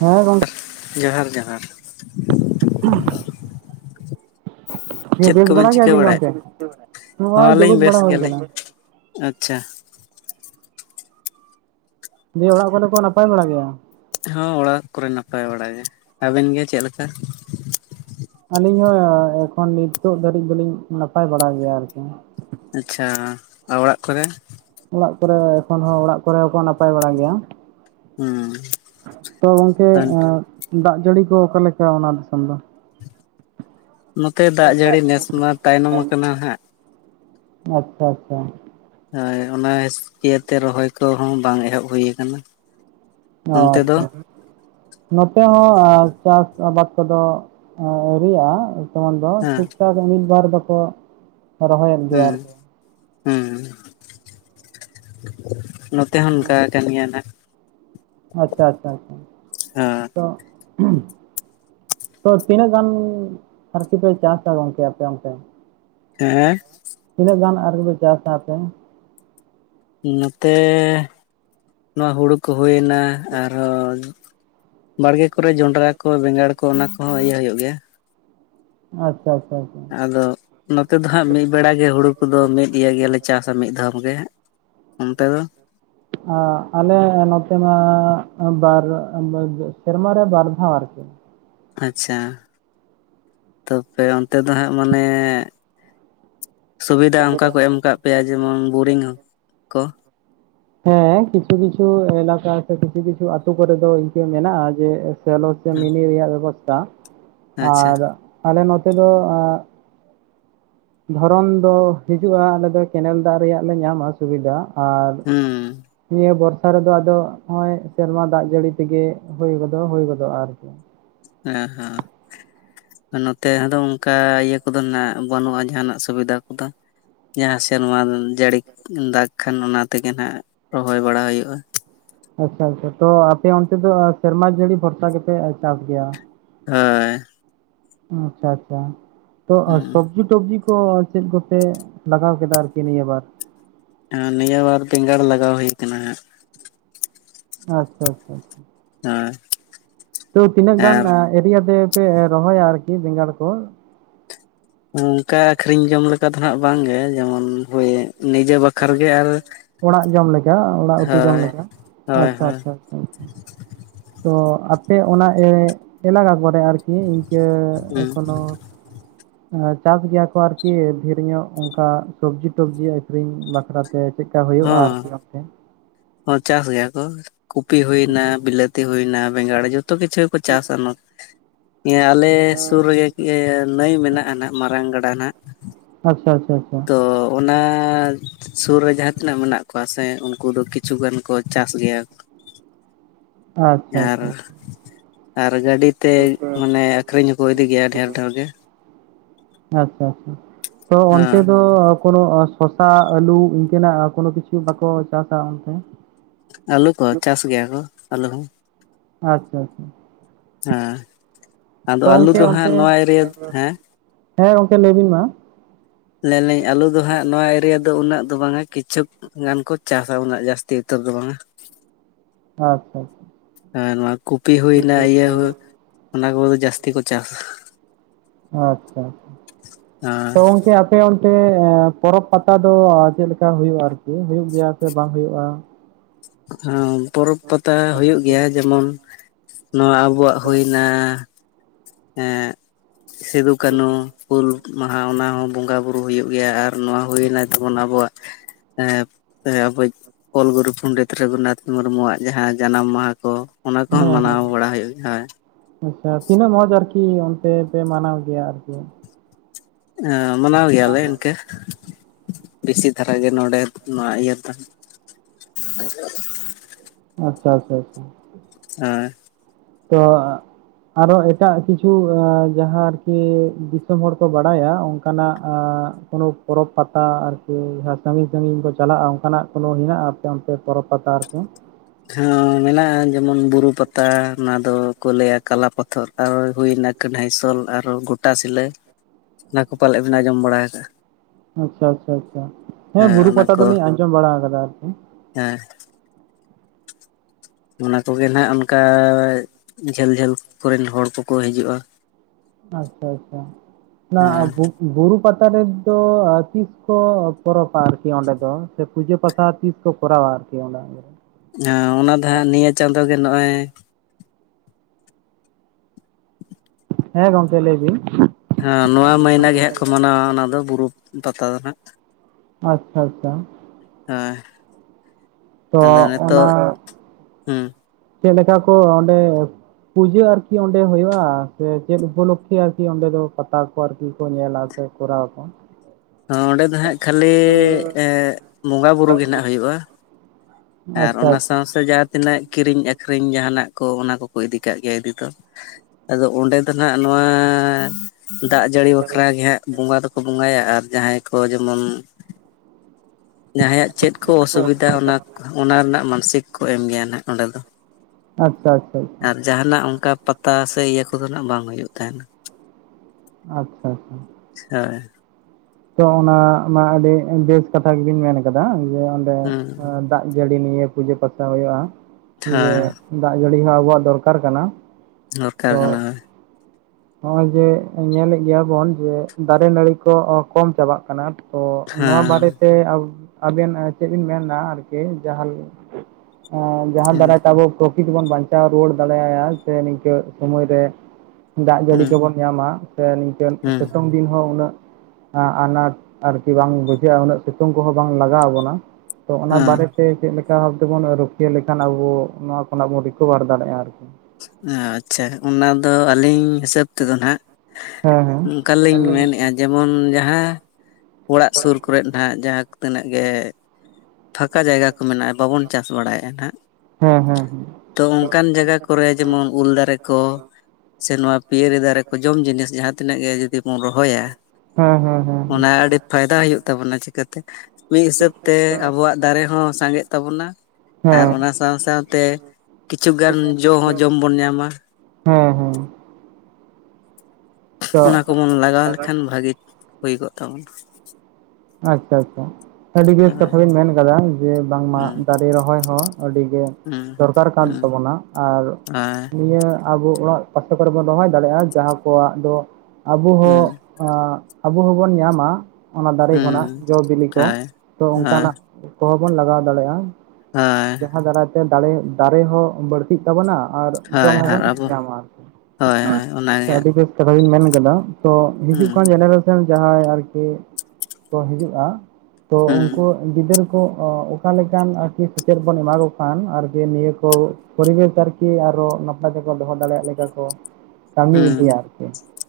ᱦᱮᱸ ᱜᱚᱝᱠᱮ ᱟᱨ ᱡᱚᱦᱟᱨ ᱡᱚᱦᱟᱨ᱾ [inaudible] ᱫᱤᱭᱮ ᱪᱮᱫ ᱵᱮᱥ ᱠᱚᱵᱮᱱ ᱵᱟᱲᱟ ᱪᱤᱠᱟᱹ ᱜᱮᱭᱟᱵᱤᱱ ᱵᱟᱲᱟᱭᱮᱫ ᱜᱚᱝᱠᱮ? ᱦᱚᱸ ᱱᱚᱜᱼᱚᱭ ᱟᱹᱞᱤᱧ ᱫᱩᱲᱩᱵ ᱵᱮᱥ ᱵᱟᱲᱟ ᱦᱩᱭ ᱜᱮᱭᱟᱞᱤᱧ ᱟᱠᱟᱱᱟ᱾ ᱟᱪᱷᱟ ᱫᱤᱭᱮ ᱚᱲᱟᱜ ᱠᱚᱨᱮ ᱠᱚ ᱱᱟᱯᱟᱭ ᱵᱟᱲᱟ ᱜᱮᱭᱟ ᱦᱚᱸ ᱚᱲᱟᱜ ᱠᱚᱨᱮ ᱱᱟᱯᱟᱭ ᱵᱟᱲᱟ ᱜᱮ ᱟᱵᱮᱱ ᱜᱮ ᱪᱮᱫ ᱞᱮᱠᱟ ᱟᱹᱞᱤᱧ ᱦᱚᱸ ᱮᱠᱷᱚᱱ ᱱᱤᱛᱚᱜ ᱫᱷᱟᱹᱨᱤᱡ ᱫᱚᱞᱤᱧ ᱱᱟᱯᱟᱭ ᱵᱟᱲᱟ ᱜᱮᱭᱟ ᱟᱨᱠᱤ ᱟᱪᱷᱟ ᱚᱲᱟᱜ ᱠᱚᱨᱮ ᱚᱲᱟᱜ ᱠᱚᱨᱮ ᱮᱠᱷᱚᱱ ᱦᱚᱸ ᱚᱲᱟᱜ ᱠᱚᱨᱮ ᱦᱚᱸᱠᱚ ᱱᱟᱯᱟᱭ ᱵᱟᱲᱟ ᱜᱮᱭᱟ ᱦᱩᱸ ᱛᱚ ᱜᱚᱝᱠᱮ ᱫᱟᱜ ᱡᱟᱹᱲᱤ ᱠᱚ ᱚᱠᱟᱞᱮᱠᱟ ᱚᱱᱟ ᱫᱤᱥᱚᱢ ᱫᱚ ᱱᱚᱛᱮ ᱫᱟᱜ ᱡᱟᱹᱲᱤ ᱱᱮᱥᱢᱟ ᱛᱟᱭᱱᱚᱢ ᱟᱠᱟᱱᱟ ᱦᱟᱸᱜ ᱟᱪᱪᱷᱟ ᱟᱪᱪᱷᱟ ᱦᱳᱭ ᱚᱱᱟ ᱤᱭᱟᱹᱛᱮ ᱨᱚᱦᱚᱭ ᱠᱚᱦᱚᱸ ᱵᱟᱝ ᱮᱦᱚᱵ ᱦᱩᱭᱩ ᱟᱠᱟᱱᱟ ᱚ ᱚᱱᱛᱮ ᱫᱚ ᱟᱪᱷᱟ ᱱᱚᱛᱮ ᱦᱚᱸ ᱪᱟᱥ ᱟᱵᱟᱫ ᱠᱚᱫᱚ ᱟᱣᱨᱤᱟᱜᱼᱟ ᱡᱮᱢᱚᱱ ᱫᱚ ᱦᱮᱸ ᱴᱩᱠ ᱴᱟᱠ ᱢᱤᱫᱵᱟᱨ ᱫᱚᱠᱚ ᱨᱚᱦᱚᱭᱮᱫ ᱜᱮᱭᱟ ᱦᱩᱸ ᱟᱨᱠᱤ ᱦᱩᱸ ᱱᱛᱮᱦᱚᱸ ᱚᱱᱠᱟ ᱠᱟᱱ ᱜᱮᱭᱟ ᱱᱟᱜ ᱟᱪᱪᱷᱟ ᱟᱪᱪᱷᱟ ᱟᱪᱪᱷᱟ ᱛᱚ ᱛᱚ ᱛᱤᱱᱟᱹᱜ ᱜᱟᱱ ᱯᱷᱟᱹᱨᱪᱤ ᱯᱮ ᱪᱟᱥᱟ ᱜᱚᱝᱠᱮ ᱟᱯᱮ ᱚᱱᱛᱮ ᱦᱮᱸ ᱛᱤᱱᱟᱹᱜ ᱜᱟᱱ ᱟᱨᱠᱤᱯᱮ ᱪᱟᱥᱟ ᱯᱮ ᱱᱚᱛᱮ ᱱᱚᱣᱟ ᱦᱩᱲᱩ ᱠᱚ ᱦᱩᱭᱱᱟ ᱟᱨᱦᱚᱸ ᱵᱟᱲᱜᱮ ᱠᱚᱨᱮ ᱡᱚᱱᱰᱨᱟ ᱠᱚ ᱵᱮᱸᱜᱟᱲ ᱠᱚ ᱚᱱᱟ ᱠᱚᱦᱚᱸ ᱤᱭᱟᱹ ᱦᱩᱭᱩᱜ ᱜᱮᱭᱟ ᱟᱪᱪᱷᱟ ᱟᱪᱷᱟ ᱟᱪᱪᱷᱟ ᱟᱫᱚ ᱱᱚᱛᱮ ᱫᱚ ᱦᱟᱸᱜ ᱢᱤᱫ ᱵᱮᱲᱮ ᱦᱩᱲᱩ ᱠᱚᱫᱚ ᱢᱤᱫ ᱤᱭᱟᱹ ᱜᱮᱞᱮ ᱪᱟᱥᱟ ᱢᱤᱫ ᱫᱷᱚᱢ ᱜᱮ ᱦᱟᱸᱜ ᱩᱱᱛᱮ ᱫᱚ ᱟᱞᱮ ᱱᱚᱛᱮ ᱢᱟ ᱵᱟᱨ ᱥᱮᱨᱢᱟᱨ ᱨᱮ ᱵᱟᱨ ᱫᱷᱟᱣ ᱟᱨᱠᱤ ᱟᱪᱷᱟ ᱛᱟᱨᱯᱮ ᱚᱱᱛᱮ ᱫᱚ ᱦᱟᱸᱜ ᱢᱟᱱᱮ ᱥᱩᱵᱤᱫᱷᱟ ᱚᱱᱠᱟ ᱠᱚ ᱮᱢ ᱟᱠᱟᱫ ᱯᱮᱭᱟ ᱡᱮᱢᱚᱱ ᱵᱳᱨᱤᱝ ᱠᱚ ᱦᱮᱸ ᱠᱤᱪᱷᱩ ᱠᱤᱪᱷᱩ ᱮᱞᱟᱠᱟ ᱥᱮ ᱠᱤᱪᱷᱩ ᱠᱤᱪᱷᱩ ᱟᱹᱛᱩ ᱠᱚᱨᱮ ᱫᱚ ᱤᱱᱠᱟᱹ ᱢᱮᱱᱟᱜᱼᱟ ᱡᱮ ᱥᱮᱞᱚ ᱥᱮ ᱢᱤᱱᱤ ᱨᱮᱭᱟᱜ ᱵᱮᱵᱚᱥᱛᱷᱟ ᱟᱪᱪᱷᱟ ᱟᱨ ᱟᱞᱮ ᱱᱚᱛᱮ ᱫᱚ ᱫᱷᱚᱨᱚᱱ ᱫᱚ ᱦᱤᱡᱩᱜᱼᱟ ᱟᱞᱮ ᱫᱚ ᱠᱮᱱᱮᱞ ᱫᱟᱜ ᱨᱮᱭᱟᱜ ᱞᱮ ᱧᱟᱢᱟ ᱥᱩᱵᱤᱫᱷᱟ ᱟᱨ ᱦᱩᱸ ᱱᱤᱭᱟᱹ ᱵᱚᱨᱥᱟ ᱨᱮᱫᱚ ᱟᱫᱚ ᱱᱚᱜᱚᱭ ᱥᱮᱨᱢᱟ ᱫᱟᱜ ᱡᱟᱹᱲᱤ ᱛᱮᱜᱮ ᱦᱩᱭ ᱜᱚᱫᱚᱜ ᱦᱩᱭ ᱜᱚᱫᱚᱜᱼᱟ ᱟᱨᱠᱤ ᱚ ᱦᱚ ᱱᱚᱛᱮ ᱦᱚᱸᱫᱚ ᱚᱱᱠᱟ ᱤᱭᱟᱹ ᱠᱚᱫᱚ ᱦᱟᱜ ᱵᱟᱹᱱᱩᱜᱼᱟ ᱡᱟᱦᱟᱱᱟᱜ ᱥᱩᱵᱤᱫᱷᱟ ᱠᱚᱫᱚ ᱡᱟᱦᱟᱸ ᱥᱮ ᱱᱚᱣᱟ ᱡᱟᱹᱲᱤ ᱫᱟᱜᱽ ᱠᱷᱟᱱ ᱚᱱᱟ ᱛᱮᱜᱮ ᱦᱟᱜ ᱨᱚᱦᱚᱭ ᱵᱟᱲᱟ ᱦᱩᱭᱩᱜᱼᱟ ᱟᱪᱷᱟ ᱟᱪᱷᱟ ᱛᱚ ᱟᱯᱮ ᱚᱱᱛᱮ ᱫᱚ ᱥᱮᱨᱢᱟ ᱡᱟᱹᱲᱤ ᱵᱷᱚᱨᱥᱟ ᱜᱮᱯᱮ ᱪᱟᱥ ᱜᱮᱭᱟ ᱦᱳᱭ ᱟᱪᱷᱟ ᱟᱪᱷᱟ ᱛᱚ ᱥᱚᱵᱡᱤ ᱥᱚᱵᱡᱤ ᱠᱚ ᱪᱮᱫ ᱠᱚᱯᱮ ᱞᱟᱜᱟᱣ ᱠᱮᱫᱟ ᱟᱨᱠᱤ ᱱᱤᱭᱟᱹ ᱵᱟᱨ ᱱᱤᱭᱟᱹ ᱵᱟᱨ ᱵᱮᱸᱜᱟᱲ ᱞᱟᱜᱟᱣ ᱦᱩᱭ ᱟᱠᱟᱱᱟᱱᱟ ᱦᱟᱜ ᱟᱪᱷᱟ ᱟᱪᱷᱟ ᱟᱪᱷᱟ ᱦᱳᱭ ᱛᱚ ᱛᱤᱱᱟᱹᱜ ᱜᱟᱱ ᱟᱨ ᱮᱨᱤᱭᱟ ᱛᱮᱯᱮ ᱨᱚᱦᱚᱭᱟ ᱟᱨᱠᱤ ᱵᱮᱸᱜᱟᱲ ᱠᱚ ᱱᱚᱝᱠᱟ ᱟᱹᱠᱷᱨᱤᱧ ᱡᱚᱝ ᱞᱮᱠᱟ ᱫᱚ ᱦᱟᱜ ᱵᱟᱝᱜᱮ ᱡᱮᱢᱚᱱ ᱦᱳᱭ ᱱᱤᱡᱮ ᱵᱟᱠᱷᱨᱟ ᱜᱮ ᱟᱨ ᱚᱲᱟᱜ ᱡᱚᱢ ᱞᱮᱠᱟ ᱚᱲᱟᱜ ᱩᱛᱩ ᱡᱚᱢ ᱦᱳᱭ ᱞᱮᱠᱟ ᱦᱳᱭ ᱟᱪᱷᱟ ᱦᱳᱭ ᱟᱪᱷᱟ ᱛᱚ ᱟᱯᱮ ᱚᱱᱟ ᱮ ᱮᱞᱟᱠᱟ ᱠᱚᱨᱮ ᱟᱨᱠᱤ ᱤᱱᱠᱟᱹ ᱦᱩᱸ ᱮᱠᱷᱚᱱᱳ ᱪᱟᱥ ᱜᱮᱭᱟ ᱠᱚ ᱟᱨᱠᱤ ᱰᱷᱮᱨᱧᱚᱜ ᱚᱱᱠᱟ ᱥᱚᱵᱡᱤ ᱴᱚᱵᱡᱤ ᱟᱠᱷᱨᱤᱧ ᱵᱟᱠᱷᱨᱟᱛᱮ ᱪᱮᱫᱠᱟ ᱦᱩᱭᱩᱜᱼᱟ ᱟᱨᱠᱤ ᱚᱱᱛᱮ ᱦᱚᱸ ᱪᱟᱥ ᱜᱮᱭᱟ ᱠᱚ ᱠᱩᱵᱤ ᱦᱩᱭᱮᱱᱟ ᱵᱤᱞᱟᱹᱛᱤ ᱦᱩᱭᱮᱱᱟ ᱵᱮᱸᱜᱟᱲ ᱡᱚᱛᱚ ᱠᱤᱪᱷᱩ ᱜᱮᱠᱚ ᱪᱟᱥᱟ ᱦᱮ ᱟᱞᱮ ᱥᱩᱨ ᱨᱮᱜᱮ ᱱᱟᱹᱭ ᱢᱮᱱᱟᱜᱼᱟ ᱱᱟᱜ ᱢᱟᱨᱟᱝ ᱜᱟᱰᱟ ᱱᱟᱜ ᱟᱪᱷᱟ ᱟᱪᱷᱟ ᱟᱪᱷᱟ ᱛᱚ ᱚᱱᱟ ᱥᱩᱨ ᱨᱮ ᱡᱟᱦᱟᱸ ᱛᱤᱱᱟᱹᱜ ᱢᱮᱱᱟᱜ ᱠᱚᱣᱟ ᱥᱮ ᱩᱱᱠᱩ ᱫᱚ ᱠᱤᱪᱷᱩᱜᱟᱱ ᱠᱚ ᱪᱟᱥ ᱜᱮᱭᱟ ᱟᱪᱪᱷᱟ ᱟᱪᱪᱷᱟ ᱟᱨ ᱟᱪᱷᱟ ᱟᱨ ᱜᱟᱹᱰᱤ ᱛᱮ ᱢᱟᱱᱮ ᱟᱠᱷᱨᱤᱧ ᱦᱚᱸᱠᱚ ᱤᱫᱤ ᱜᱮᱭᱟ ᱰᱷᱮᱨ ᱰᱷᱮᱨ ᱜᱮ ᱟᱪᱷᱟ ᱟᱪᱷᱟ ᱛᱚ ᱚᱱᱛᱮ ᱦᱮᱸ ᱫᱚ ᱠᱳᱱᱳ ᱥᱚᱥᱟ ᱟᱹᱞᱩ ᱤᱱᱠᱟᱹᱱᱟᱜ ᱠᱳᱱᱳ ᱠᱤᱪᱷᱩ ᱵᱟᱠᱚ ᱪᱟᱥᱟ ᱚᱱᱛᱮ ᱟᱹᱞᱩ ᱠᱚ ᱪᱟᱥ ᱜᱮᱭᱟ ᱠᱚ ᱟᱹᱞᱩ ᱦᱚᱸ ᱟᱪᱷᱟ ᱟᱪᱷᱟ ᱦᱮᱸ ᱟᱫᱚ ᱛᱚ ᱟᱞᱩ ᱜᱚᱢᱠᱮ ᱫᱚ ᱦᱟᱸᱜ ᱚᱱᱛᱮ ᱱᱚᱣᱟ ᱮᱨᱤᱭᱟ ᱦᱮᱸ ᱦᱮᱸ ᱜᱚᱢᱠᱮ ᱞᱟᱹᱭ ᱵᱤᱱ ᱢᱟ ᱞᱟᱹᱭᱟᱞᱤᱧ ᱟᱹᱞᱩ ᱫᱚ ᱦᱟᱸᱜ ᱱᱚᱣᱟ ᱮᱨᱤᱭᱟ ᱫᱚ ᱩᱱᱟᱹᱜ ᱫᱚ ᱵᱟᱝᱟ ᱠᱤᱪᱷᱩᱠ- ᱜᱟᱱ ᱠᱚ ᱪᱟᱥᱟ ᱩᱱᱟᱹᱜ ᱡᱟᱹᱥᱛᱤ ᱩᱛᱟᱹᱨ ᱫᱚ ᱵᱟᱝᱟ ᱟᱪᱷᱟ ᱦᱮᱸ ᱱᱚᱣᱟ ᱠᱚᱯᱤ ᱦᱩᱭᱱᱟ ᱤᱭᱟᱹ ᱚᱱᱟ ᱠᱚᱫᱚ ᱡᱟᱹᱥᱛᱤ ᱠᱚ ᱪᱟᱥᱟ ᱟᱪᱪᱷᱟ ᱟᱪᱷᱟ ᱛᱚ ᱟᱨ ᱟ- -ᱯᱮ ᱚᱱᱛᱮ ᱯᱚᱨᱚᱵᱽ ᱯᱟᱛᱟ ᱫᱚ ᱪᱮᱫᱠᱟ ᱦᱩᱭᱩᱜᱼᱟ ᱟᱨᱠᱤ ᱦᱩᱭᱩᱜ ᱜᱮᱭᱟ ᱥᱮ ᱵᱟᱝ ᱦᱩᱭᱩᱜᱼᱟ ᱦᱚᱸ ᱯᱚᱨᱚᱵᱽ ᱯᱟᱛᱟ ᱦᱩᱭᱩᱜ ᱜᱮᱭᱟ ᱡᱮᱢᱚᱱ ᱱᱚᱣᱟ ᱟᱵᱚ ᱟᱵᱚᱣᱟᱜ ᱦᱩᱭᱱᱟ ᱮᱸᱜ ᱥᱤᱫᱩ ᱠᱟᱹᱱᱩ ᱦᱩᱞ ᱢᱟᱦᱟ ᱚᱱᱟ ᱦᱚᱸ ᱵᱚᱸᱜᱟᱼ ᱵᱩᱨᱩ ᱦᱩᱭᱩᱜ ᱜᱮᱭᱟ ᱟᱨ ᱱᱚᱣᱟ ᱦᱩᱭᱱᱟ ᱛᱟᱵᱚᱱ ᱟᱵᱚᱣᱟᱜ ᱮ ᱟᱵᱚᱭᱤᱡ [inaudible] ᱚᱞ ᱜᱩᱨᱩ ᱯᱚᱱᱰᱤᱛ ᱨᱟᱹᱜᱷᱩᱱᱟᱛᱷ ᱢᱩᱨᱢᱩᱣᱟᱜ ᱡᱟᱦᱟᱸ ᱡᱟᱱᱟᱢ ᱢᱟᱦᱟ ᱠᱚ ᱚᱱᱟ ᱠᱚᱦᱚᱸ ᱦᱮᱸ ᱢᱟᱱᱟᱣ ᱦᱮᱸ ᱵᱟᱲᱟ ᱦᱩᱭᱩᱜ ᱜᱮᱭᱟ ᱦᱮᱸ ᱟᱪᱪᱷᱟ ᱛᱤᱱᱟᱹᱜ ᱢᱚᱸᱡᱽ ᱟᱨᱠᱤ ᱚᱱᱛᱮ ᱯᱮ ᱢᱟᱱᱟᱣ ᱜᱮᱭᱟ ᱟᱨᱠᱤ ᱮᱸ ᱢᱟᱱᱟᱣ ᱜᱮᱭᱟᱞᱮ ᱤᱱᱠᱟᱹ ᱵᱮᱥᱤ ᱫᱷᱟᱨᱟ ᱜᱮ ᱱᱚᱰᱮ ᱱᱚᱣᱟ ᱤᱭᱟᱹ ᱫᱚ [inaudible] ᱟᱪᱪᱷᱟ ᱟᱪᱪᱷᱟ ᱟᱪᱷᱟ ᱦᱚᱭ ᱛᱚ ᱟᱨᱦᱚ ᱮᱴᱟᱜ ᱠᱤᱪᱷᱩ ᱡᱟᱦᱟᱸ ᱟᱨᱠᱤ ᱫᱤᱥᱚᱢ ᱦᱚᱲ ᱠᱚ ᱵᱟᱲᱟᱭᱟ ᱚᱱᱠᱟᱱᱟᱜ ᱠᱳᱱᱳ ᱯᱚᱨᱚᱵᱽ ᱯᱟᱛᱟ ᱟᱨᱠᱤ ᱡᱟᱦᱟᱸ ᱥᱟᱹᱜᱤᱧ ᱥᱟᱹᱜᱤᱧ ᱠᱚ ᱪᱟᱞᱟᱜᱼᱟ ᱚᱱᱠᱟᱱᱟᱜ ᱠᱳᱱᱳ ᱦᱮᱱᱟᱜᱼᱟ ᱟᱯᱮ ᱚᱱᱛᱮ ᱯᱚᱨᱚᱵᱽ ᱯᱟᱛᱟ ᱟᱨᱠᱤ ᱦᱚᱸ ᱢᱮᱱᱟᱜᱼᱟ ᱡᱮᱢᱚᱱ ᱵᱩᱨᱩ ᱯᱟᱛᱟ ᱚᱱᱟ ᱫᱚᱠᱚ ᱞᱟᱹᱭᱟ ᱠᱟᱞᱟᱯᱚᱛᱚᱨ ᱟᱨ ᱦᱩᱭᱱᱟ ᱠᱟᱹᱦᱟᱭ ᱥᱳᱞ ᱟᱨ ᱜᱚᱴᱟ ᱥᱤᱞᱟᱹ ᱚᱱᱟ ᱠᱚ ᱯᱟᱞᱮᱫ ᱵᱤᱱ ᱟ ᱸᱡᱚᱢ ᱵᱟᱲᱟ ᱟᱠᱟᱜᱼᱟ ᱟᱪᱪᱷᱟ ᱟᱪᱪᱷᱟ ᱟᱪᱪᱷᱟ ᱦᱮᱸ ᱵᱩᱨᱩ ᱚᱱᱟ ᱯᱟᱛᱟ ᱠᱚ ᱫᱚᱞᱤᱧ ᱟᱸᱡᱚᱢ ᱵᱟᱲᱟ ᱟᱠᱟᱫᱟ ᱟᱨᱠᱤ ᱦᱮᱸ ᱚᱱᱟ ᱠᱚᱜᱮ ᱱᱟᱜ ᱚᱱᱠᱟ ᱡᱷᱟᱹᱞ ᱡᱷᱟᱹᱞ ᱠᱚᱨᱮᱱ ᱦᱚᱲ ᱠᱚᱠᱚ ᱦᱤᱡᱩᱜᱼᱟ ᱟᱪᱷᱟ ᱟᱪᱷᱟ ᱚᱱᱟ ᱦᱮᱸ ᱟᱵᱩ- ᱵᱩᱨᱩ ᱯᱟᱛᱟ ᱨᱮᱫᱚ ᱛᱤᱥ ᱠᱚ ᱯᱚᱨᱚᱵᱟ ᱟᱨᱠᱤ ᱚᱸᱰᱮ ᱫᱚ ᱥᱮ ᱯᱩᱡᱟᱹ ᱯᱟᱥᱟ ᱛᱤᱥ ᱠᱚ ᱠᱚᱨᱟᱣᱟ ᱟᱨᱠᱤ ᱚᱱᱟ ᱦ ᱚᱱᱟ ᱫᱚ ᱦᱟᱸᱜ ᱱᱤᱭᱟᱹ ᱪᱟᱸᱫᱳ ᱜᱮ ᱱᱚᱜᱼᱚᱭ ᱦᱮᱸ ᱜᱚᱢᱠᱮ ᱞᱟᱹᱭ ᱵᱤᱱ ᱦᱮᱸ ᱱᱚᱣᱟ ᱢᱟᱹᱭᱱᱟᱹ ᱜᱮ ᱦᱟᱸᱜ ᱠᱚ ᱢᱟᱱᱟᱣᱟ ᱚᱱᱟ ᱫᱚ ᱵᱩᱨᱩ ᱯᱟᱛᱟ ᱫᱚ ᱦᱟᱸᱜ᱾ ᱟᱪᱪᱷᱟ ᱟᱪᱪᱷᱟ ᱦᱳᱭ ᱛᱚ ᱟᱫᱚ ᱱᱤᱛᱳ ᱚᱱᱟ ᱦᱮᱸ ᱪᱮᱫ ᱞᱮᱠᱟ ᱠᱚ ᱚᱰᱮ ᱯᱩᱡᱟᱹ ᱟᱨᱠᱤ ᱚᱸᱰᱮ ᱦᱩᱭᱳᱼᱟ ᱥᱮ ᱪᱮᱫ ᱩᱯᱚᱞᱚᱠᱠᱷᱮ ᱟᱨᱠᱤ ᱚᱸᱰᱮ ᱫᱚ ᱯᱟᱛᱟ ᱠᱤ ᱠᱚ ᱧᱮᱞᱟ ᱥᱮ ᱠᱚᱨᱟᱣ ᱚᱸᱰᱮ ᱫᱚ ᱦᱟᱸᱜ ᱠᱷᱟᱹᱞᱤ ᱵᱚᱸᱜᱟ ᱵᱩᱨᱩ ᱜᱮ ᱱᱟᱜ ᱦᱩᱭᱩᱜᱼᱟ᱾ ᱟᱨ ᱟᱪᱪᱷᱟ ᱚᱱᱟ ᱟᱪᱪᱷᱟ ᱥᱟᱶᱻᱥᱟᱶ ᱡᱟᱛ ᱮᱱᱟᱹᱜ ᱠᱤᱨᱤᱧ ᱟᱠᱷᱨᱤᱧ ᱡᱟᱦᱟᱱᱟᱜ ᱠᱚ ᱚᱱᱟ ᱠᱚᱻᱠᱚ ᱤᱫᱤ ᱠᱟᱜ ᱜᱮᱭᱟ ᱤᱫᱤ ᱫᱚᱻ ᱟᱫᱚ ᱚᱸᱰᱮ ᱫᱚᱱ ᱦᱟᱸᱜ ᱱᱚᱣᱟ ᱫᱟᱜ ᱡᱟᱹᱲᱤ ᱵᱟᱠᱷᱨᱟ ᱜᱮ ᱦᱟᱸᱜ ᱵᱚᱸᱜᱟ ᱫᱚᱠᱚ ᱵᱚᱸᱜᱟᱭᱟ ᱟᱨ ᱡᱟᱦᱟᱸᱭ ᱠᱚ ᱡᱮᱢᱚᱱᱻ ᱡᱟᱦᱟᱸᱭᱟᱜ ᱪᱮᱫ ᱠᱚ ᱚᱥᱩᱵᱤᱫᱷᱟ ᱚᱱᱟ ᱚᱱᱟ ᱨᱮᱱᱟᱜ ᱢᱟᱱᱥᱤᱠ ᱠᱚ ᱮᱢ ᱜᱮᱭᱟ ᱱᱟᱦᱟᱜ ᱚᱸᱰᱮ ᱫᱚᱻ ᱟᱪᱷᱟ ᱻᱟᱪᱷᱟ ᱻᱟᱪᱷᱟ ᱡᱟᱦᱟᱱᱟᱜ ᱚᱱᱠᱟ ᱯᱟᱛᱟ ᱥᱮ ᱤᱭᱟᱹ ᱠᱚᱫᱚ ᱱᱟᱜ ᱵᱟᱝ ᱦᱩᱭᱩᱜ ᱛᱟᱦᱮᱱᱟ ᱾ ᱟᱪᱷᱟᱻᱟᱪᱷᱟ ᱦᱮᱸ ᱛᱚ ᱚᱱᱟ ᱢᱟ ᱟᱹᱰᱤ ᱵᱮᱥ ᱠᱟᱛᱷᱟ ᱜᱮᱵᱤᱱ ᱢᱮᱱ ᱟᱠᱟᱫᱟ ᱡᱮ ᱚᱸᱰᱮ ᱦᱩᱸ ᱫᱟᱜ ᱡᱟᱹᱲᱤ ᱱᱤᱭᱮ ᱯᱩᱡᱟᱹ ᱯᱟᱥᱟᱣ ᱦᱩᱭᱩᱜᱼᱟ ᱡᱮ ᱦᱳᱭ ᱫᱟᱜ ᱡᱟᱹᱲᱤ ᱦᱚᱸ ᱟᱵᱚᱣᱟᱜ ᱫᱚᱨᱠᱟᱨ ᱠᱟᱱᱟ ᱾ ᱫᱚᱨᱠᱟᱨ ᱠᱟᱱᱟ ᱦᱳᱭᱻ ᱱᱚᱜᱻᱚᱭ ᱡᱮ ᱧᱮᱸᱞ ᱮᱫ ᱜᱮᱭᱟ ᱵᱚᱱ ᱡᱮ ᱫᱟᱨᱮ ᱱᱟᱹᱲᱤ ᱠᱚ ᱠᱚᱢ ᱪᱟᱵᱟᱜ ᱠᱟᱱᱟ ᱾ ᱛᱚ ᱱᱚᱣᱟ ᱵᱟᱨᱮ ᱦᱮᱸ ᱛᱮ ᱟᱵᱮᱱ ᱪᱮᱫ ᱵᱮᱤᱱ ᱢᱮᱱᱟ ᱟᱨ ᱠᱤ ᱡᱟᱦᱟᱸᱱ ᱚ ᱡᱟᱦᱟᱸ ᱦᱮᱸ ᱫᱟᱨᱟᱭ ᱛᱟᱵᱚᱻ ᱚᱠᱤᱞ ᱵᱚᱱ ᱵᱟᱧᱪᱟᱣ ᱨᱩᱣᱟᱹᱲ ᱫᱟᱲᱮᱭᱟᱭᱟ ᱥᱮ ᱱᱤᱝᱠᱟᱹ ᱥᱚᱢᱚᱭ ᱨᱮ ᱫᱟᱜ ᱡᱟᱹᱲᱤ ᱦᱮᱸ ᱠᱚᱵᱚᱱ ᱧᱟᱢᱟ ᱥᱮ ᱱᱤᱝᱴᱟᱹᱱ ᱦᱮᱸ ᱥᱤᱛᱩᱝ ᱫᱤᱱ ᱦᱚᱸ ᱩᱱᱟᱹᱜ ᱟᱱᱟᱴ ᱟᱨᱠᱤ ᱵᱟᱝ ᱵᱩᱡᱷᱟᱹᱜᱼᱟ ᱩᱱᱟᱹᱜ ᱥᱤᱛᱩᱝ ᱠᱚᱦᱚᱸ ᱵᱟᱝ ᱞᱟᱜᱟᱣ ᱟᱵᱚᱱᱟ ᱛᱚ ᱚᱱᱟ ᱵᱟᱨᱮ ᱦᱮᱸ ᱥᱮ ᱪᱮᱫ ᱞᱮᱠᱟ ᱵᱷᱟᱵ ᱛᱮᱵᱚᱱ ᱟᱨ ᱪᱮᱫ ᱞᱮᱠᱟ ᱨᱩᱠᱷᱤᱭᱟᱹᱟᱹ ᱞᱮᱠᱷᱟᱱ ᱟᱵᱚ ᱱᱚᱣᱟ ᱠᱷᱚᱱᱟᱜ ᱵᱚᱱ ᱨᱤᱠᱳᱵᱷᱟᱨ ᱫᱟᱲᱮᱭᱟᱜᱼᱟ ᱟᱨᱠᱤ ᱟᱪᱷᱟ ᱚᱱᱟ ᱫᱚ ᱟᱹᱞᱤᱧ ᱦᱤᱥᱟᱹᱵ ᱛᱮᱫᱚ ᱟᱸᱜ ᱦᱮᱸ ᱦᱮᱸ ᱚᱱᱠᱟᱞᱤᱧ ᱢᱮᱱᱮᱫᱼᱟ ᱡᱮᱢᱚᱱ ᱡᱟᱦᱟᱸ ᱚᱲᱟᱜ ᱥᱩᱨ ᱠᱚᱨᱮᱫ ᱱᱟᱦᱟᱜ ᱡᱟᱦᱟᱸᱛᱤᱱᱟᱹᱜ ᱜᱮᱻ ᱯᱷᱟᱸᱠᱟ ᱡᱟᱭᱜᱟ ᱠᱚ ᱢᱮᱱᱟᱜᱼᱟ ᱵᱟᱵᱚᱱ ᱪᱟᱥ ᱵᱟᱲᱟᱭᱮᱫᱼᱟ ᱦᱟᱸᱜ ᱦᱮᱸ ᱦᱮᱸ ᱦᱮᱸ ᱛᱚ ᱚᱱᱠᱟᱱ ᱡᱟᱭᱜᱟ ᱠᱚᱨᱮ ᱡᱮᱢᱚᱱ ᱩᱞ ᱫᱟᱨᱮ ᱠᱚᱻ ᱥᱮ ᱱᱚᱣᱟ ᱯᱤᱭᱟᱹᱨᱤ ᱫᱟᱨᱮ ᱠᱚ ᱡᱚᱢ ᱡᱤᱱᱤᱥ ᱡᱟᱦᱟᱸ ᱛᱤᱱᱟᱹᱜ ᱜᱮ ᱡᱩᱫᱤ ᱵᱚᱱ ᱨᱚᱻ ᱻᱦᱚᱭᱟ ᱦᱮᱸ ᱦᱮᱸ ᱦᱮᱸ ᱦᱮᱸ ᱚᱱᱟ ᱟᱹᱰᱤ ᱯᱷᱟᱭᱫᱟ ᱦᱩᱭᱩᱜ ᱛᱟᱵᱚᱱᱟ ᱪᱤᱠᱟᱹᱛᱮ ᱢᱤᱫ ᱦᱤᱥᱟᱹᱵ ᱛᱮᱻ ᱟᱵᱚᱣᱟᱸᱜ ᱫᱟᱨᱮ ᱦᱚᱸ ᱥᱟᱸᱜᱮᱜ ᱛᱟᱵᱚᱱᱟ ᱾ ᱟᱨ ᱦᱮᱸ ᱚᱱᱟ ᱥᱟᱶᱻᱥᱟᱶ ᱛᱮ ᱠᱤᱪᱷᱩᱜᱟᱱ ᱡᱚ ᱦᱚᱸ ᱡᱚᱢ ᱵᱚᱱ ᱧᱟᱢᱼᱟ ᱦᱚᱸᱦᱚᱸ ᱛᱚ ᱚᱱᱟ ᱠᱚᱵᱚᱱ ᱞᱟᱜᱟᱣ ᱞᱮᱠᱷᱟᱱ ᱵᱷᱟᱹᱜᱤ ᱦᱩᱭ ᱠᱚᱜ ᱛᱟᱵᱚᱱᱟ ᱾ ᱟᱪᱷᱟᱻᱟᱪᱷᱟ ᱟᱹᱰᱤ ᱵᱮᱥ ᱦᱳᱭ ᱠᱟᱛᱷᱟ ᱵᱮᱤᱱ ᱢᱮᱱ ᱠᱟᱫᱟ ᱡᱮ ᱵᱟᱝᱢᱟ ᱦᱩᱸ ᱫᱟᱨᱮ ᱨᱚᱦᱚᱭ ᱦᱚᱸ ᱟᱹᱰᱤᱜᱮᱻ ᱦᱩᱸ ᱫᱚᱨᱠᱟᱨ ᱠᱟᱱ ᱦᱩᱸ ᱛᱟᱵᱚᱱᱟ ᱟᱨ ᱦᱳᱭ ᱱᱤᱭᱟᱹ ᱟᱵᱚ ᱚᱲᱟᱜ ᱯᱟᱥᱮ ᱠᱚᱨᱮ ᱵᱚᱱ ᱨᱚᱦᱚᱭ ᱫᱟᱲᱮᱭᱟᱜᱼᱟ ᱡᱟᱦᱟᱸ ᱠᱚᱣᱟᱜ ᱫᱚ ᱟᱵᱚ ᱦᱚᱸᱻ ᱦᱩᱸ ᱟᱵᱚ ᱦᱚᱸᱵᱚᱱ ᱧᱟᱢᱟ ᱚᱱᱟ ᱫᱟᱨᱮ ᱠᱷᱚᱱᱟᱜ ᱦᱩᱸ ᱡᱚᱻᱵᱤᱞᱤ ᱠᱚ ᱦᱳᱭ ᱛᱚ ᱦᱳᱭ ᱚᱱᱠᱟᱱᱟᱜ ᱠᱚᱦᱚᱸ ᱵᱚᱱ ᱞᱟᱜᱟᱣ ᱫᱟᱲᱮᱭᱟᱜᱼᱟ ᱦᱳᱭ ᱡᱟᱦᱟᱸ ᱫᱟᱨᱟᱭᱛᱮ ᱫᱟᱲᱮ ᱫᱟᱨᱮ ᱦᱚᱸ ᱵᱟᱹᱲᱛᱤ ᱥᱤᱜ ᱛᱟᱵᱚᱱᱟ ᱟᱨ ᱡᱚᱢ ᱦᱳᱭ ᱦᱚᱸᱵᱚᱱ ᱟᱨ ᱟᱵᱚ ᱧᱟᱢᱟ ᱦᱳᱭ ᱦᱳᱭ ᱚᱱᱟᱜᱮ ᱟᱨᱠᱤ ᱦᱟᱸᱜ ᱟᱹᱰᱤ ᱠᱟᱛᱷᱟ ᱫᱚᱧ ᱢᱮᱱ ᱟᱠᱟᱫᱟ ᱛᱚ ᱦᱤᱡᱩᱜ ᱦᱩᱸ ᱠᱟᱱ ᱡᱮᱱᱟᱨᱮᱥᱚᱱ ᱡᱟᱦᱟᱸᱭ ᱟᱨᱠᱤ ᱠᱚ ᱦᱤᱡᱩᱜᱼᱟ ᱛᱚ ᱦᱩᱸ ᱩᱱᱠᱩ ᱜᱤᱫᱟᱹᱨ ᱠᱩ ᱚᱠᱟᱞᱮᱠᱟᱱ ᱟᱨᱠᱤ ᱥᱮᱪᱮᱫ ᱵᱚᱱ ᱮᱢᱟ ᱠᱚ ᱠᱷᱟᱱ ᱟᱨᱠᱤ ᱱᱤᱭᱟᱹ ᱠᱚᱻ ᱯᱚᱨᱤᱵᱮᱥ ᱟᱨᱠᱤ ᱟᱨᱚ ᱱᱟᱯᱟᱭ ᱛᱮᱠᱚ ᱫᱚᱦᱚ ᱫᱟᱲᱮᱭᱟᱜ ᱞᱮᱠᱟ ᱠᱚᱻ ᱠᱟᱹᱢᱤ ᱦᱩᱸ ᱤᱫᱤᱭᱟ ᱟᱨ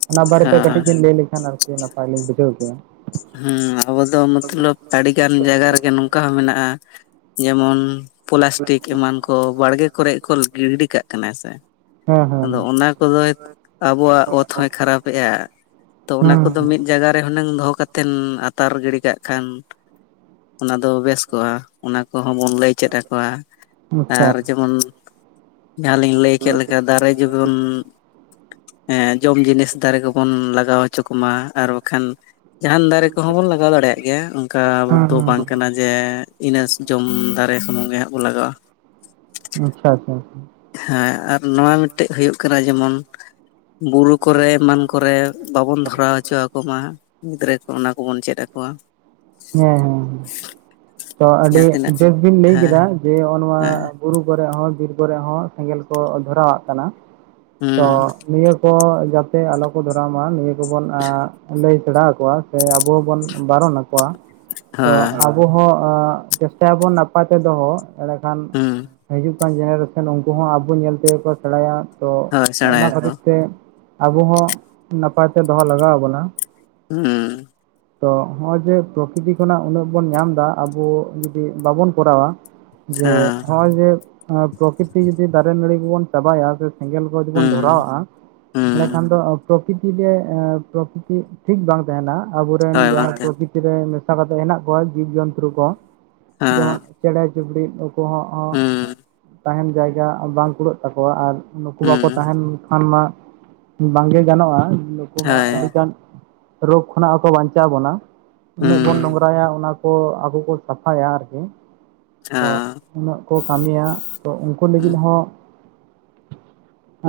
ᱚᱱᱟ ᱵᱟᱨᱮ ᱛᱮ ᱠᱟᱹᱴᱤᱡ ᱦᱳᱭ ᱵᱤᱱ ᱞᱟᱹᱭ ᱞᱮᱠᱷᱟᱱ ᱟᱨᱠᱤ ᱱᱟᱯᱟᱭ ᱞᱤᱧ ᱵᱩᱡᱷᱟᱹᱣ ᱠᱮᱭᱟ ᱾ ᱦᱮᱸ ᱟᱵᱚ ᱫᱚ ᱢᱚᱛᱞᱚᱵ ᱟᱹᱰᱤᱜᱟᱱ ᱡᱟᱭᱜᱟ ᱨᱮᱜᱮ ᱱᱚᱝᱠᱟ ᱦᱚᱸ ᱢᱮᱱᱟᱜᱼᱟ ᱡᱮᱢᱚᱱ ᱯᱞᱟᱥᱴᱤᱠ ᱮᱢᱟᱱ ᱠᱚ ᱵᱟᱲᱜᱮ ᱠᱚᱨᱮ ᱠᱚ ᱜᱤᱰᱤ ᱠᱟᱜ ᱠᱟᱱᱟ ᱥᱮᱻ ᱦᱮᱸ ᱦᱮᱸ ᱟᱫᱚ ᱚᱱᱟ ᱠᱚᱫᱚᱭ ᱟᱵᱚᱣᱟᱜ ᱚᱛ ᱦᱚᱭ ᱠᱷᱟᱨᱟᱯ ᱮᱭᱟᱭ ᱾ ᱛᱚ ᱚᱱᱟ ᱦᱮᱸ ᱠᱚᱫᱚ ᱦᱮᱸ ᱢᱤᱫ ᱡᱟᱭᱜᱟ ᱨᱮ ᱦᱩᱱᱟᱹᱝ ᱫᱚᱦᱚ ᱠᱟᱛᱮ ᱛᱮ ᱟᱛᱟᱨ ᱜᱤᱰᱤ ᱠᱟᱜ ᱠᱷᱟᱱ ᱚᱱᱟ ᱫᱚ ᱵᱮᱥ ᱠᱚᱜᱼᱟ ᱚᱱᱟ ᱠᱚᱦᱚᱸ ᱵᱚᱱ ᱞᱟᱹᱭ ᱪᱮᱫ ᱟᱠᱚᱣᱟ ᱟᱪᱪᱷᱟ ᱟᱨ ᱡᱮᱢᱚᱱ ᱡᱟᱦᱟᱸ ᱞᱤᱧᱸ ᱞᱟᱹᱭ ᱠᱮᱫ ᱞᱮᱠᱟ ᱫᱟᱨᱮ ᱡᱩᱜᱟᱱ ᱦᱮᱸ ᱡᱚᱢ ᱡᱤᱱᱤᱥ ᱫᱟᱨᱮ ᱠᱚᱵᱚᱱ ᱞᱟᱜᱟᱣ ᱦᱚᱪᱚ ᱠᱚᱢᱟ ᱟᱨ ᱵᱟᱸᱠᱷᱟᱱ ᱡᱟᱦᱟᱱ ᱫᱟᱨᱮ ᱠᱚᱦᱚᱸ ᱵᱚᱱ ᱞᱟᱜᱟᱣ ᱫᱟᱲᱮᱭᱟᱜ ᱜᱮᱭᱟ ᱚᱱᱠᱟ ᱦᱮᱸ ᱫᱚ ᱵᱟᱝ ᱦᱮᱸ ᱠᱟᱱᱟ ᱡᱮ ᱤᱱᱟᱹ [unintelligible] ᱡᱚᱢ ᱫᱟᱨᱮ ᱥᱩᱱᱩᱝ ᱜᱮ ᱦᱟᱸᱜ ᱵᱚᱱ ᱞᱟᱜᱟᱼᱟ ᱟᱪᱪᱷᱟ ᱟᱪᱪᱷᱟ ᱦᱮᱸ ᱟᱨ ᱱᱚᱣᱟ ᱢᱤᱫᱴᱮᱡ ᱦᱩᱭᱩᱜ ᱠᱟᱱᱟ ᱡᱮᱢᱚᱱ ᱵᱩᱨᱩ ᱠᱚᱨᱮ ᱮᱢᱟᱱ ᱠᱚᱨᱮ ᱵᱟᱵᱚᱱ ᱫᱷᱚᱨᱟᱣ ᱦᱚᱪᱚ ᱟᱠᱚ ᱢᱟ ᱜᱤᱫᱽᱨᱟᱹ ᱠᱚ ᱚᱱᱟ ᱠᱚᱵᱚᱱ ᱪᱮᱫ ᱟᱠᱚᱣᱟ ᱦᱮᱸ ᱦᱮᱸ ᱛᱚ ᱟᱹᱰᱤ ᱡᱟᱦᱟᱸ ᱛᱤᱱᱟᱹᱜ ᱵᱮᱥ ᱵᱤᱱ ᱞᱟᱹᱭ ᱦᱮᱸ ᱠᱮᱫᱟ ᱡᱮ ᱦᱚᱜᱼᱚ ᱱᱚᱣᱟ ᱦᱮᱸ ᱵᱩᱨᱩ ᱠᱚᱨᱮ ᱦᱚᱸ ᱵᱤᱨ ᱠᱚᱨᱮ ᱦᱚᱸ ᱥᱮᱸᱜᱮᱞ ᱠᱚ ᱫᱷᱚᱨᱟᱣᱟᱜ ᱠᱟᱱᱟ ᱛᱚ ᱦᱩᱸ ᱱᱤᱭᱟᱹ ᱠᱚ ᱡᱟᱛᱮ ᱟᱞᱚ ᱠᱚ ᱫᱷᱚᱨᱟᱣ ᱢᱟ ᱱᱤᱭᱟᱹ ᱠᱚᱵᱚᱱ ᱞᱟᱹᱭ ᱥᱮᱬᱟ ᱟᱠᱚᱣᱟ ᱥᱮ ᱟᱵᱚ ᱦᱚᱵᱚᱱ ᱵᱟᱨᱚᱱ ᱟᱠᱚᱣᱟ ᱛᱚ ᱦᱳᱭ ᱟᱵᱚ ᱦᱚᱸ ᱪᱮᱥᱴᱟᱭᱟᱵᱚᱱ ᱱᱟᱯᱟᱭ ᱛᱮ ᱫᱚᱦᱚ ᱮᱲᱮᱠᱷᱟᱱ ᱦᱩᱸ ᱦᱤᱡᱩᱜ ᱠᱟᱱ ᱡᱮᱱᱟᱨᱮᱥᱮᱱ ᱩᱱᱠᱩ ᱦᱚᱸ ᱟᱵᱚ ᱧᱮᱞ ᱛᱮᱜᱮ ᱠᱚ ᱥᱮᱬᱟᱭᱟ ᱛᱚ ᱦᱳᱭ ᱚᱱᱟ ᱥᱮᱬᱟᱭᱟᱠᱚ ᱠᱷᱟᱹᱛᱤᱨ ᱛᱮ ᱟᱵᱚ ᱦᱚᱸ ᱱᱟᱯᱟᱭ ᱛᱮ ᱫᱚᱦᱚ ᱞᱟᱜᱟᱣ ᱟᱵᱚᱱᱟ ᱩᱸ ᱛᱚ ᱦᱚᱜ ᱚᱭ ᱡᱮ ᱯᱨᱚᱠᱤᱛᱤ ᱠᱷᱚᱱᱟᱜ ᱩᱱᱟᱹᱜ ᱵᱚᱱ ᱧᱟᱢ ᱮᱫᱟ ᱟᱵᱚ ᱡᱩᱫᱤ ᱵᱟᱵᱚᱱ ᱠᱚᱨᱟᱣᱟ ᱡᱮ ᱦᱮᱸ ᱦᱚᱜᱼᱚᱭ ᱡᱮ ᱟᱸ ᱯᱨᱚᱠᱤᱛᱤ ᱡᱩᱫᱤ ᱫᱟᱨᱮ ᱱᱟᱹᱲᱤ ᱠᱚᱵᱚᱱ ᱪᱟᱵᱟᱭᱟ ᱥᱮᱸᱜᱮᱞ ᱡᱚᱫᱤ ᱵᱚᱱ ᱦᱩᱸ ᱫᱷᱚᱨᱟᱣᱜᱼᱟ ᱛᱟᱦᱞᱮ ᱦᱩᱸ ᱠᱷᱟᱱ ᱫᱚ ᱯᱨᱚᱠᱤᱛᱤ ᱜᱮ ᱮᱸ ᱯᱨᱚᱠᱤᱛᱤ ᱴᱷᱤᱠ ᱵᱟᱝ ᱛᱟᱦᱮᱱᱟ ᱟᱵᱚᱨᱮᱱ ᱦᱳᱭ ᱡᱟᱦᱟᱸ ᱵᱟᱝ ᱛᱮ ᱯᱨᱚᱠᱤᱛᱤᱨ ᱨᱮ ᱢᱮᱥᱟ ᱠᱟᱛᱮᱜ ᱦᱮᱱᱟᱜ ᱠᱚᱣᱟ ᱡᱤᱵ ᱡᱚᱱᱛᱨᱩ ᱠᱚ ᱡᱮᱢᱚᱱ ᱦᱮᱸ ᱪᱮᱬᱮ ᱪᱩᱯᱲᱤᱫ ᱱᱩᱠᱩ ᱦᱚᱸ ᱦᱚᱸ ᱦᱩᱸ ᱛᱟᱦᱮᱱ ᱡᱟᱭᱜᱟ ᱵᱟᱝ ᱠᱩᱲᱟᱹᱜ ᱛᱟᱠᱚᱣᱟ ᱟᱨ ᱱᱩᱠᱩ ᱦᱩᱸ ᱵᱟᱠᱚ ᱛᱟᱦᱮᱱ ᱠᱷᱟᱱ ᱢᱟ ᱵᱟᱝ ᱜᱮ ᱜᱟᱱᱚᱜᱼᱟ ᱱᱩᱠᱩ ᱢᱟ ᱦᱳᱭ ᱟᱹᱰᱤᱜᱟᱱ ᱨᱳᱜᱽ ᱠᱷᱚᱱᱟᱜ ᱦᱚᱸᱠᱚ ᱵᱟᱧᱪᱟᱣ ᱵᱚᱱᱟ ᱩᱱᱟᱹᱜ ᱵᱚᱱ ᱦᱩᱸ ᱱᱚᱝᱨᱟᱭᱟ ᱚᱱᱟ ᱠᱚ ᱟᱹᱵᱚ ᱠᱚ ᱥᱟᱯᱷᱟᱭᱟ ᱟᱨᱠᱤ ᱚ, ᱛᱚ ᱩᱱᱟᱹᱜ ᱠᱚ ᱠᱟᱹᱢᱤᱭᱟ ᱛᱚ ᱩᱱᱠᱩ ᱞᱟᱹᱜᱤᱫ ᱦᱩᱸ, ᱦᱚᱸ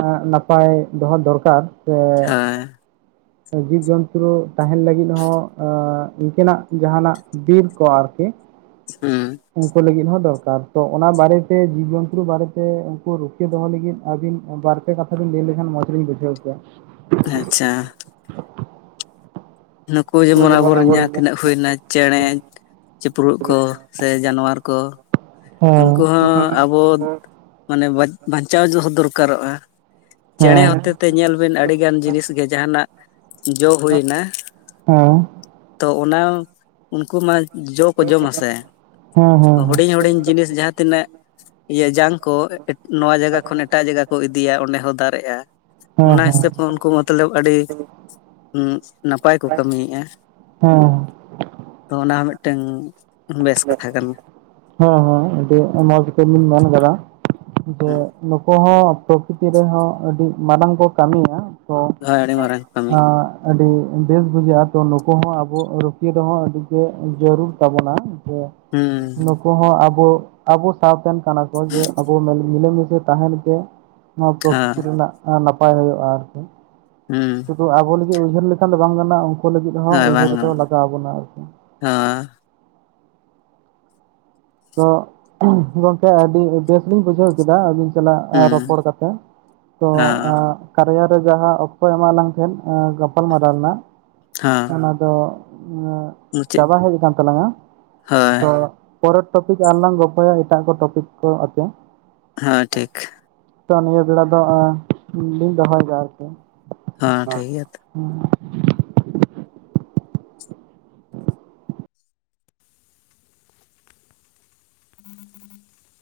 ᱮᱸ ᱱᱟᱯᱟᱭ ᱫᱚᱦᱚ ᱫᱚᱨᱠᱟᱨ ᱥᱮ ᱦᱳᱭ [unintelligible] ᱡᱤᱵ ᱡᱚᱱ [unintelligible] ᱛᱟᱦᱮᱱ ᱞᱟᱹᱜᱤᱫ ᱦᱚᱸ ᱟᱸ ᱤᱱᱠᱟᱹᱱᱟᱜ ᱡᱟᱦᱟᱱᱟᱜ ᱵᱤᱨ ᱠᱚ ᱟᱨᱠᱤ ᱦᱩ ᱩᱱᱠᱩ ᱞᱟᱹᱜᱤᱫ ᱦᱚᱸ ᱫᱚᱨᱠᱟᱨ ᱛᱚ ᱚᱱᱟ ᱵᱟᱨᱮᱛᱮ ᱡᱤᱵᱽ ᱡᱚᱱᱛᱨᱩ ᱵᱟᱨᱮᱛᱮ ᱩᱱᱠᱩ ᱨᱩᱠᱷᱤᱭᱟᱹ ᱫᱚᱦᱚ ᱞᱟᱹᱜᱤᱫ ᱟᱹᱵᱤᱱ ᱵᱟᱨ [unintelligible] ᱠᱟᱛᱷᱟ ᱵᱮᱱ ᱞᱟᱹᱭ ᱞᱮᱠᱷᱟᱱ ᱢᱚᱡᱽ ᱞᱤᱧ ᱵᱩᱡᱟᱹᱣ ᱠᱮᱭᱟ ᱟᱪᱪᱷᱟ ᱱᱩᱠᱩ ᱡᱮᱢᱚᱱ ᱟᱵᱚᱨᱮᱱ ᱡᱟᱦᱟᱸ ᱛᱤᱱᱟᱹᱜ ᱦᱩᱭᱱᱟ ᱪᱮᱸᱬᱮ ᱪᱤᱯᱨᱩᱫ ᱠᱚ ᱥᱮ ᱡᱟᱱᱣᱟᱨ ᱠᱚ ᱦᱮᱸ ᱩᱱᱠᱩ ᱦᱚᱸ ᱟᱵᱚ ᱢᱟᱱᱮ ᱵᱟᱡ ᱵᱟᱧᱪᱟᱣ ᱫᱚᱦᱚ ᱫᱚᱨᱠᱟᱨᱚᱜᱼᱟ ᱪᱮᱸᱬᱮ ᱦᱮᱸ ᱦᱚᱛᱮ ᱛᱮ ᱧᱮᱞ ᱵᱤᱱ ᱟᱹᱰᱤᱜᱟᱱ ᱡᱤᱱᱤᱥ ᱜᱮ ᱡᱟᱦᱟᱱᱟᱜ ᱡᱚ ᱦᱩᱭᱱᱟ ᱚᱸ ᱛᱚ ᱚᱱᱟ ᱩᱱᱠᱩ ᱢᱟ ᱡᱚ ᱠᱚ ᱡᱚᱢᱟ ᱥᱮ ᱦᱮᱸ ᱦᱮᱸ ᱦᱩᱰᱤᱧ ᱦᱩᱰᱤᱧ ᱡᱤᱱᱤᱥ ᱡᱟᱦᱟᱸ ᱛᱤᱱᱟᱹᱜ ᱤᱭᱟᱹ ᱡᱟᱝ ᱠᱚ ᱱᱚᱣᱟ ᱡᱟᱭᱜᱟ ᱠᱷᱚᱱ ᱮᱴᱟᱜ ᱡᱟᱭᱜᱟ ᱠᱚ ᱤᱫᱤᱭᱟ ᱚᱸᱰᱮ ᱦᱚᱸ ᱫᱟᱨᱮᱜᱼᱟ ᱦᱮᱸ ᱚᱱᱟ ᱦᱮᱸ ᱦᱤᱥᱟᱹᱵ ᱦᱚᱸ ᱩᱱᱠᱩ ᱢᱚᱛᱞᱚᱵ ᱟᱹᱰᱤ ᱩᱸ ᱱᱟᱯᱟᱭ ᱠᱚ ᱠᱟᱹᱢᱤ ᱮᱜᱼᱟ ᱦᱮᱸ ᱛᱚ ᱚᱱᱟ ᱦᱚᱸ ᱢᱤᱫᱴᱮᱝ ᱵᱮᱥ ᱠᱟᱛᱷᱟ ᱠᱟᱱᱟ ᱦᱮᱸ ᱦᱮᱸ ᱟᱹᱰᱤ ᱢᱚᱧᱡᱽ ᱵᱮᱱ ᱢᱮᱱ ᱟᱠᱟᱫᱟ ᱡᱮ ᱦᱩᱸ ᱱᱩᱠᱩ ᱦᱚᱸ ᱯᱨᱚᱠᱤᱛᱤ ᱨᱮᱦᱚᱸ ᱟᱹᱰᱤ ᱢᱟᱨᱟᱝ ᱠᱚ ᱠᱟᱹᱢᱤᱭᱮᱼᱟ ᱚᱸ ᱦᱳᱭ ᱟᱹᱰᱤ ᱢᱟᱨᱟᱝ [unintelligible] ᱠᱟᱹᱢᱤ ᱟᱸ ᱟᱹᱰᱤ ᱵᱮᱥ ᱵᱩᱡᱷᱟᱹᱜᱼᱟ ᱛᱚ ᱱᱩᱠᱩ ᱦᱚᱸ ᱟᱵᱚ ᱨᱩᱠᱷᱤᱭᱟᱹ ᱫᱚᱦᱚᱸ ᱟᱹᱰᱤ ᱜᱮ ᱡᱟᱹᱨᱩᱲ ᱛᱟᱵᱚᱱᱟ ᱦᱩᱸ [unintelligible] ᱱᱩᱠᱩ ᱦᱚᱸ ᱟᱵᱚ ᱟᱵᱚ ᱥᱟᱶᱛᱮᱱ ᱠᱟᱱᱟ ᱠᱚ ᱡᱮ ᱟᱵᱚ ᱢᱤᱞᱮᱢᱤᱥᱮ᱾ ᱛᱟᱦᱮᱱ ᱜᱮ ᱱᱚᱣᱟ ᱦᱳᱭ ᱯᱨᱚᱠᱤᱛᱤ ᱨᱮᱱᱟᱜ ᱱᱟᱯᱟᱭ ᱦᱩᱭᱩᱜᱼᱟ ᱟᱨᱠᱤ ᱦᱩᱸ ᱛᱚ ᱟᱵᱚ ᱞᱟᱹᱜᱤᱫ ᱩᱭᱦᱟᱹᱨ ᱞᱮᱠᱷᱟᱱ ᱫᱚ ᱵᱟᱝ ᱜᱟᱱᱚᱜ ᱩᱱᱠᱩ ᱞᱟᱹᱜᱤᱫ ᱦᱚᱸ ᱩᱭᱦᱟᱹᱨ ᱨᱮᱫᱚ ᱞᱟᱜᱟᱣ ᱵᱚᱱᱟ ᱟᱨᱠᱤ ᱦᱮᱸ ᱛᱚ ᱜᱚᱢᱠᱮ ᱟᱹᱰᱤ ᱵᱮᱥ ᱞᱤᱧ ᱵᱩᱡᱷᱟᱹᱣ ᱠᱮᱫᱟ ᱟᱹᱵᱤᱱ ᱪᱟᱞᱟᱜ ᱦᱩᱸ ᱨᱚᱯᱚᱲ ᱠᱟᱛᱮ ᱛᱚ ᱦᱚᱸ ᱠᱟᱨᱭᱟ ᱨᱮ ᱡᱟᱦᱟᱸ ᱚᱠᱛᱚ ᱮᱢᱟᱜ ᱞᱟᱝ ᱛᱟᱦᱮᱫ ᱜᱟᱯᱟᱞ ᱢᱟᱨᱟᱣ ᱨᱮᱱᱟᱜ ᱦᱮᱸ ᱚᱱᱟ ᱫᱚ ᱪᱟᱵᱟ ᱦᱮᱡ ᱟᱠᱟᱱ ᱛᱟᱞᱟᱝᱼᱟ ᱦᱳᱭ ᱯᱚᱨᱮᱨ ᱴᱚᱯᱤᱠ ᱟᱨᱚ ᱞᱟᱝ ᱜᱚᱯᱚᱭᱟ ᱮᱴᱟᱜ ᱠᱚ ᱴᱚᱯᱤᱠ ᱠᱚ ᱟᱛᱮ ᱦᱮᱸ ᱴᱷᱤᱠ ᱛᱚ ᱱᱤᱭᱟᱹ ᱵᱮᱲᱟ ᱫᱚ ᱞᱤᱧ ᱫᱚᱦᱚᱭᱮᱫᱟ ᱟᱨᱠᱤ ᱦᱮᱸ ᱴᱷᱤᱠ ᱜᱮᱭᱟ ᱛᱚ ᱦᱩᱸ [unintelligible] [unintelligible]